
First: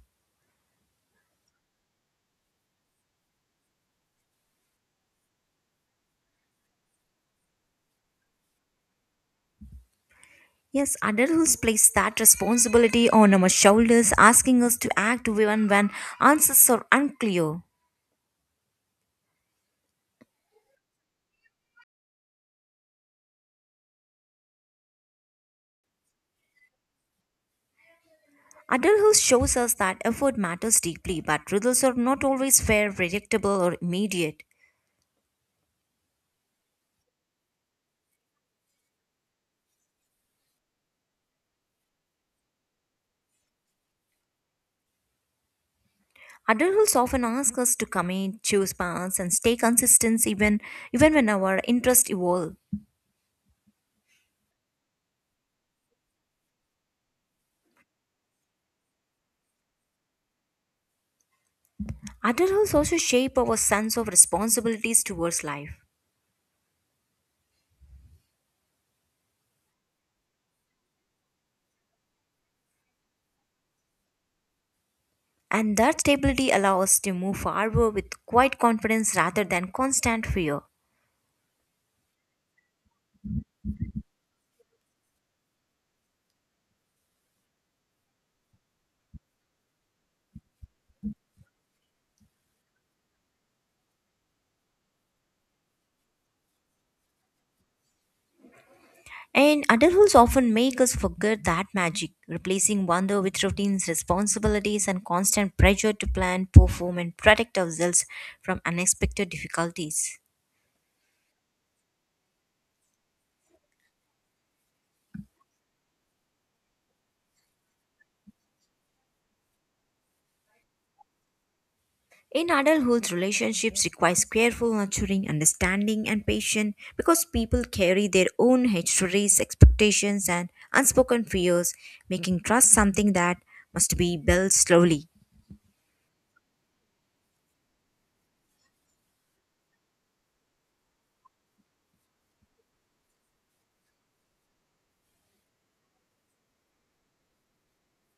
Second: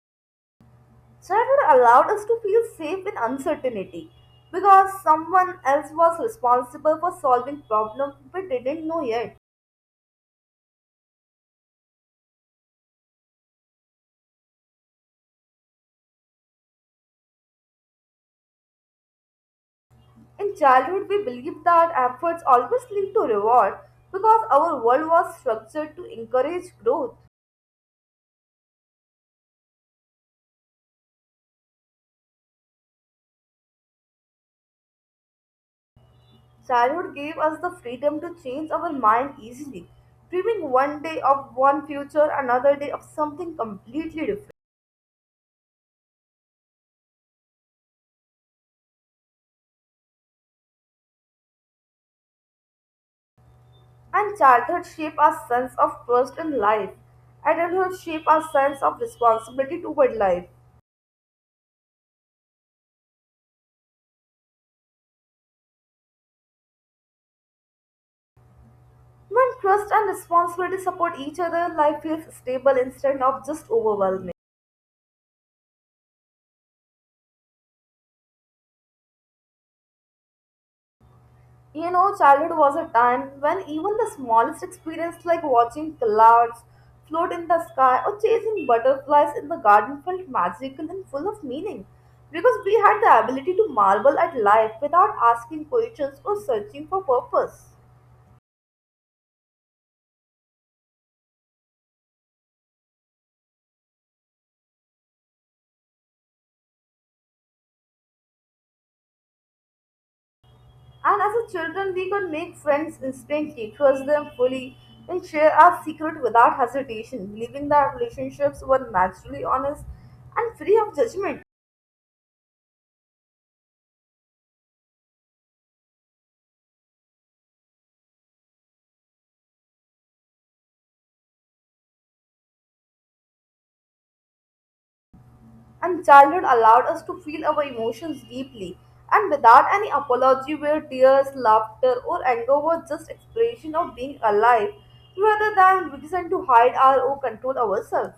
Speaker 1: Childhood allowed us to feel safe in uncertainty because someone else was responsible for solving problems we didn't know yet.
Speaker 2: Yes, adults place that responsibility on our shoulders, asking us to act even when answers are unclear.
Speaker 1: In childhood, we believed that efforts always lead to reward because our world was structured to encourage growth.
Speaker 2: Adulthood shows us that effort matters deeply, but results are not always fair, predictable, or immediate.
Speaker 1: Childhood gave us the freedom to change our mind easily, dreaming one day of one future, another day of something completely different.
Speaker 2: Adults often ask us to commit, choose paths, and stay consistent even when our interests evolve.
Speaker 1: And childhood shaped our sense of trust in life. Adulthood shaped our sense of responsibility toward life.
Speaker 2: Adulthood also shape our sense of responsibilities towards life.
Speaker 1: When trust and responsibility support each other, life feels stable instead of just overwhelming.
Speaker 2: And that stability allows us to move forward with quiet confidence rather than constant fear.
Speaker 1: You know, childhood was a time when even the smallest experience, like watching clouds float in the sky or chasing butterflies in the garden, felt magical and full of meaning because we had the ability to marvel at life without asking questions or searching for purpose.
Speaker 2: And adulthood often make us forget that magic, replacing wonder with routines, responsibilities, and constant pressure to plan, perform, and protect ourselves from unexpected difficulties.
Speaker 1: And as a children, we could make friends instantly, trust them fully, and share our secret without hesitation, believing that relationships were naturally honest and free of judgment.
Speaker 2: In adulthood, relationships requires careful nurturing, understanding, and patience because people carry their own histories, expectations, and unspoken fears, making trust something that must be built slowly.
Speaker 1: And childhood allowed us to feel our emotions deeply and without any apology, where tears, laughter or anger were just expression of being alive rather than reason to hide our or control ourselves.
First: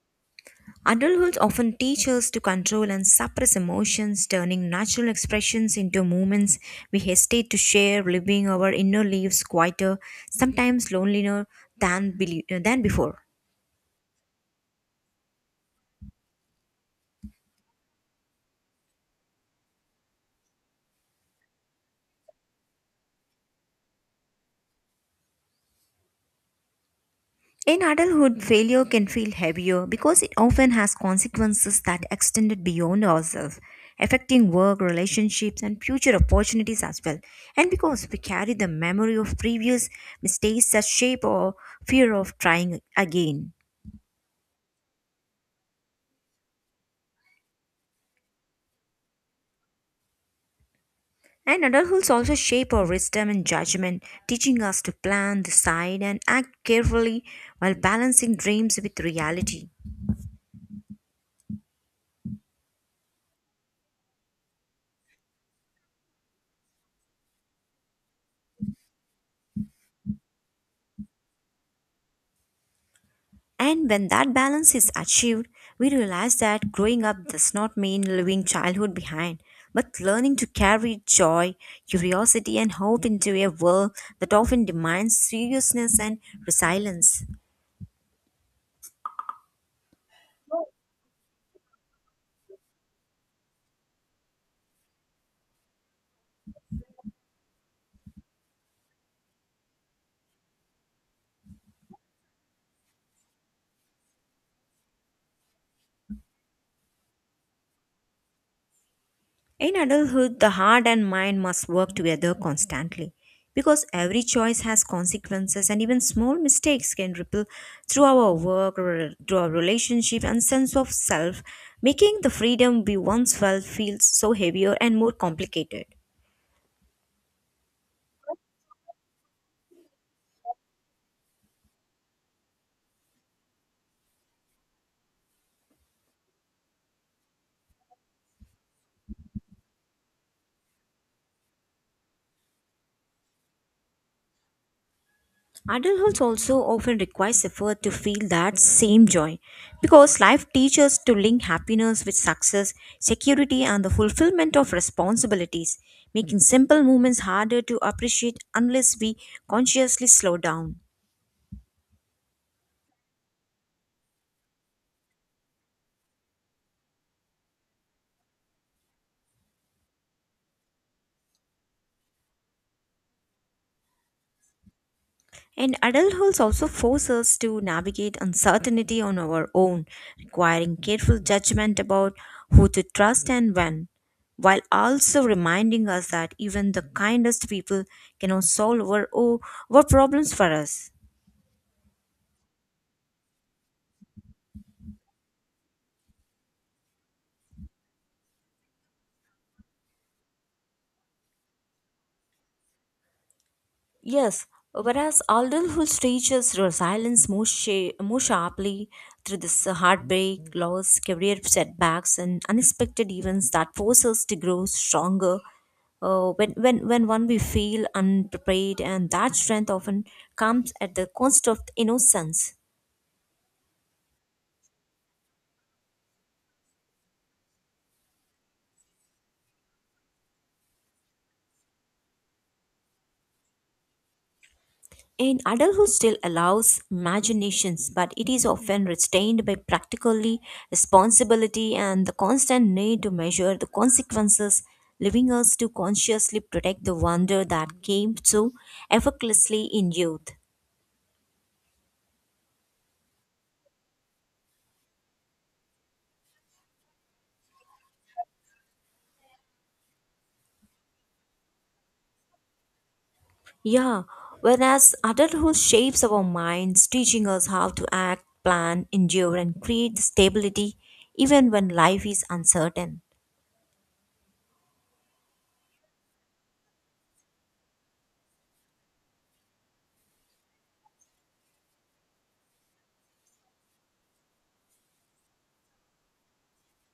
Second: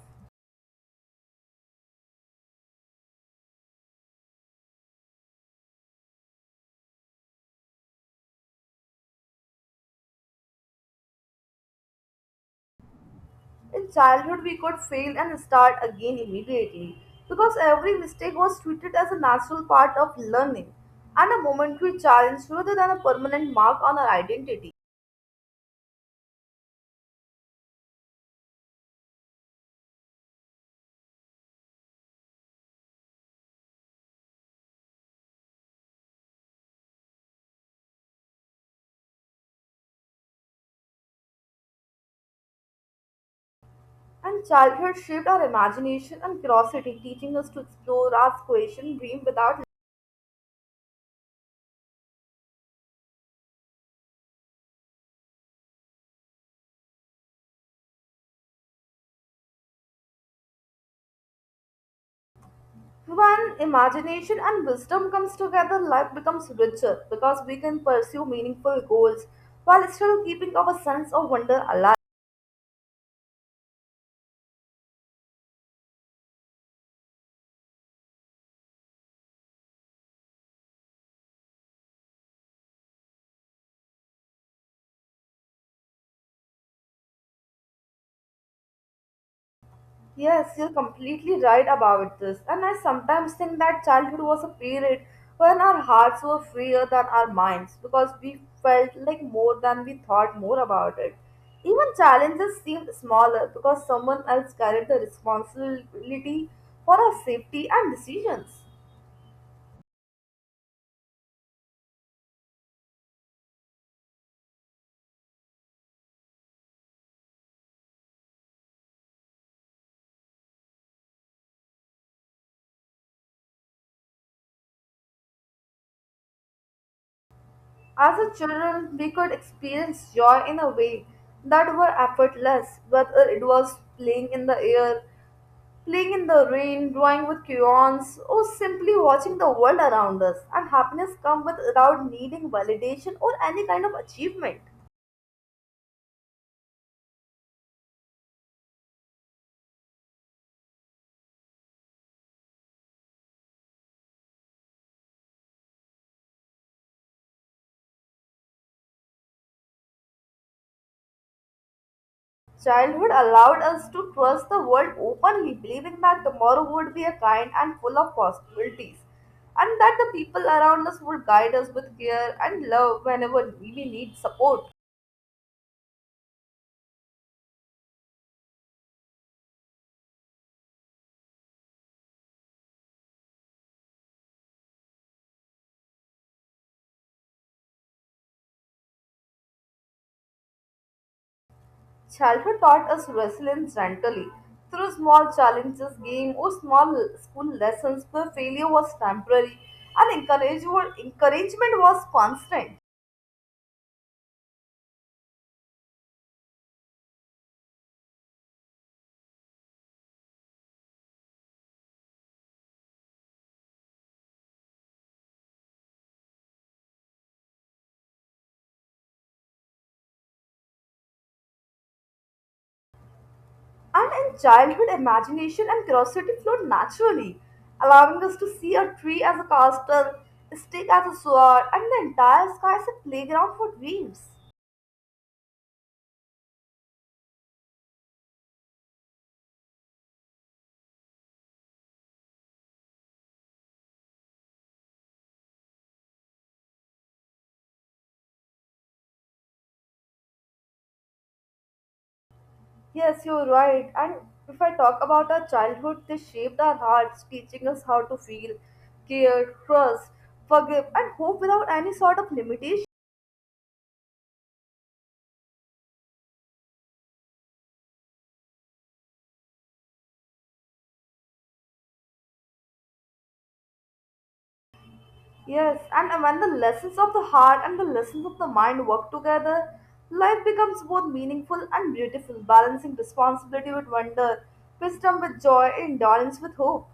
Speaker 2: Adulthood often teaches us to control and suppress emotions, turning natural expressions into moments we hesitate to share, leaving our inner lives quieter, sometimes lonelier than before.
Speaker 1: In childhood we could fail and start again immediately because every mistake was treated as a natural part of learning and a momentary challenge rather than a permanent mark on our identity.
Speaker 2: In adulthood, failure can feel heavier because it often has consequences that extended beyond ourselves, affecting work, relationships, and future opportunities as well. And because we carry the memory of previous mistakes that shape our fear of trying again.
Speaker 1: And childhood shaped our imagination and curiosity, teaching us to explore, ask, question, dream without.
Speaker 2: And adulthood also shape our wisdom and judgment, teaching us to plan, decide, and act carefully while balancing dreams with reality.
Speaker 1: When imagination and wisdom comes together, life becomes richer because we can pursue meaningful goals while still keeping our sense of wonder alive.
Speaker 2: And when that balance is achieved, we realize that growing up does not mean leaving childhood behind, but learning to carry joy, curiosity, and hope into a world that often demands seriousness and resilience.
Speaker 1: Yes, you're completely right about this. And I sometimes think that childhood was a period when our hearts were freer than our minds because we felt like more than we thought more about it. Even challenges seemed smaller because someone else carried the responsibility for our safety and decisions.
Speaker 2: In adulthood, the heart and mind must work together constantly because every choice has consequences, and even small mistakes can ripple through our work, or through our relationship, and sense of self, making the freedom we once felt feel so heavier and more complicated.
Speaker 1: As a children, we could experience joy in a way that were effortless, whether it was playing in the air, playing in the rain, drawing with crayons, or simply watching the world around us. And happiness comes without needing validation or any kind of achievement.
Speaker 2: Adulthood also often requires effort to feel that same joy because life teaches to link happiness with success, security, and the fulfillment of responsibilities, making simple moments harder to appreciate unless we consciously slow down.
Speaker 1: Childhood allowed us to trust the world openly, believing that tomorrow would be a kind and full of possibilities, and that the people around us would guide us with care and love whenever we need support.
Speaker 2: And adulthood also forces us to navigate uncertainty on our own, requiring careful judgment about who to trust and when, while also reminding us that even the kindest people cannot solve our problems for us.
Speaker 1: Childhood taught us resilience gently through small challenges, game, or small school lessons where failure was temporary and encouragement was constant.
Speaker 2: Yes, whereas adulthood teaches resilience more sharply through this heartbreak, loss, career setbacks, and unexpected events that force us to grow stronger. When one we feel unprepared, and that strength often comes at the cost of innocence.
Speaker 1: And in childhood, imagination and curiosity flowed naturally, allowing us to see a tree as a castle, a stick as a sword, and the entire sky as a playground for dreams.
Speaker 2: In adulthood still allows imaginations, but it is often restrained by practically responsibility and the constant need to measure the consequences, leaving us to consciously protect the wonder that came so effortlessly in youth.
Speaker 1: Yes, you're right. And if I talk about our childhood, they shaped our hearts, teaching us how to feel, care, trust, forgive, and hope without any sort of limitation.
Speaker 2: Yeah, whereas adulthood shapes our minds, teaching us how to act, plan, endure, and create stability even when life is uncertain.
Speaker 1: Yes, and when the lessons of the heart and the lessons of the mind work together, life becomes both meaningful and beautiful, balancing responsibility with wonder, wisdom with joy, and endurance with hope.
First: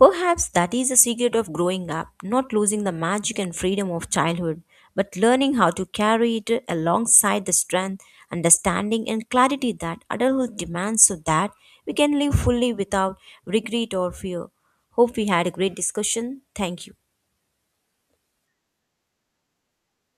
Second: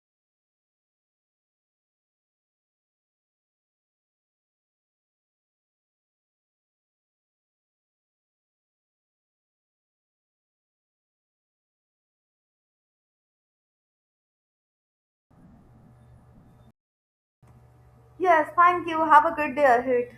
Speaker 2: Perhaps that is the secret of growing up, not losing the magic and freedom of childhood, but learning how to carry it alongside the strength, understanding, and clarity that adulthood demands so that we can live fully without regret or fear. Hope we had a great discussion. Thank you.
Speaker 1: Yes, thank you. Have a good day ahead.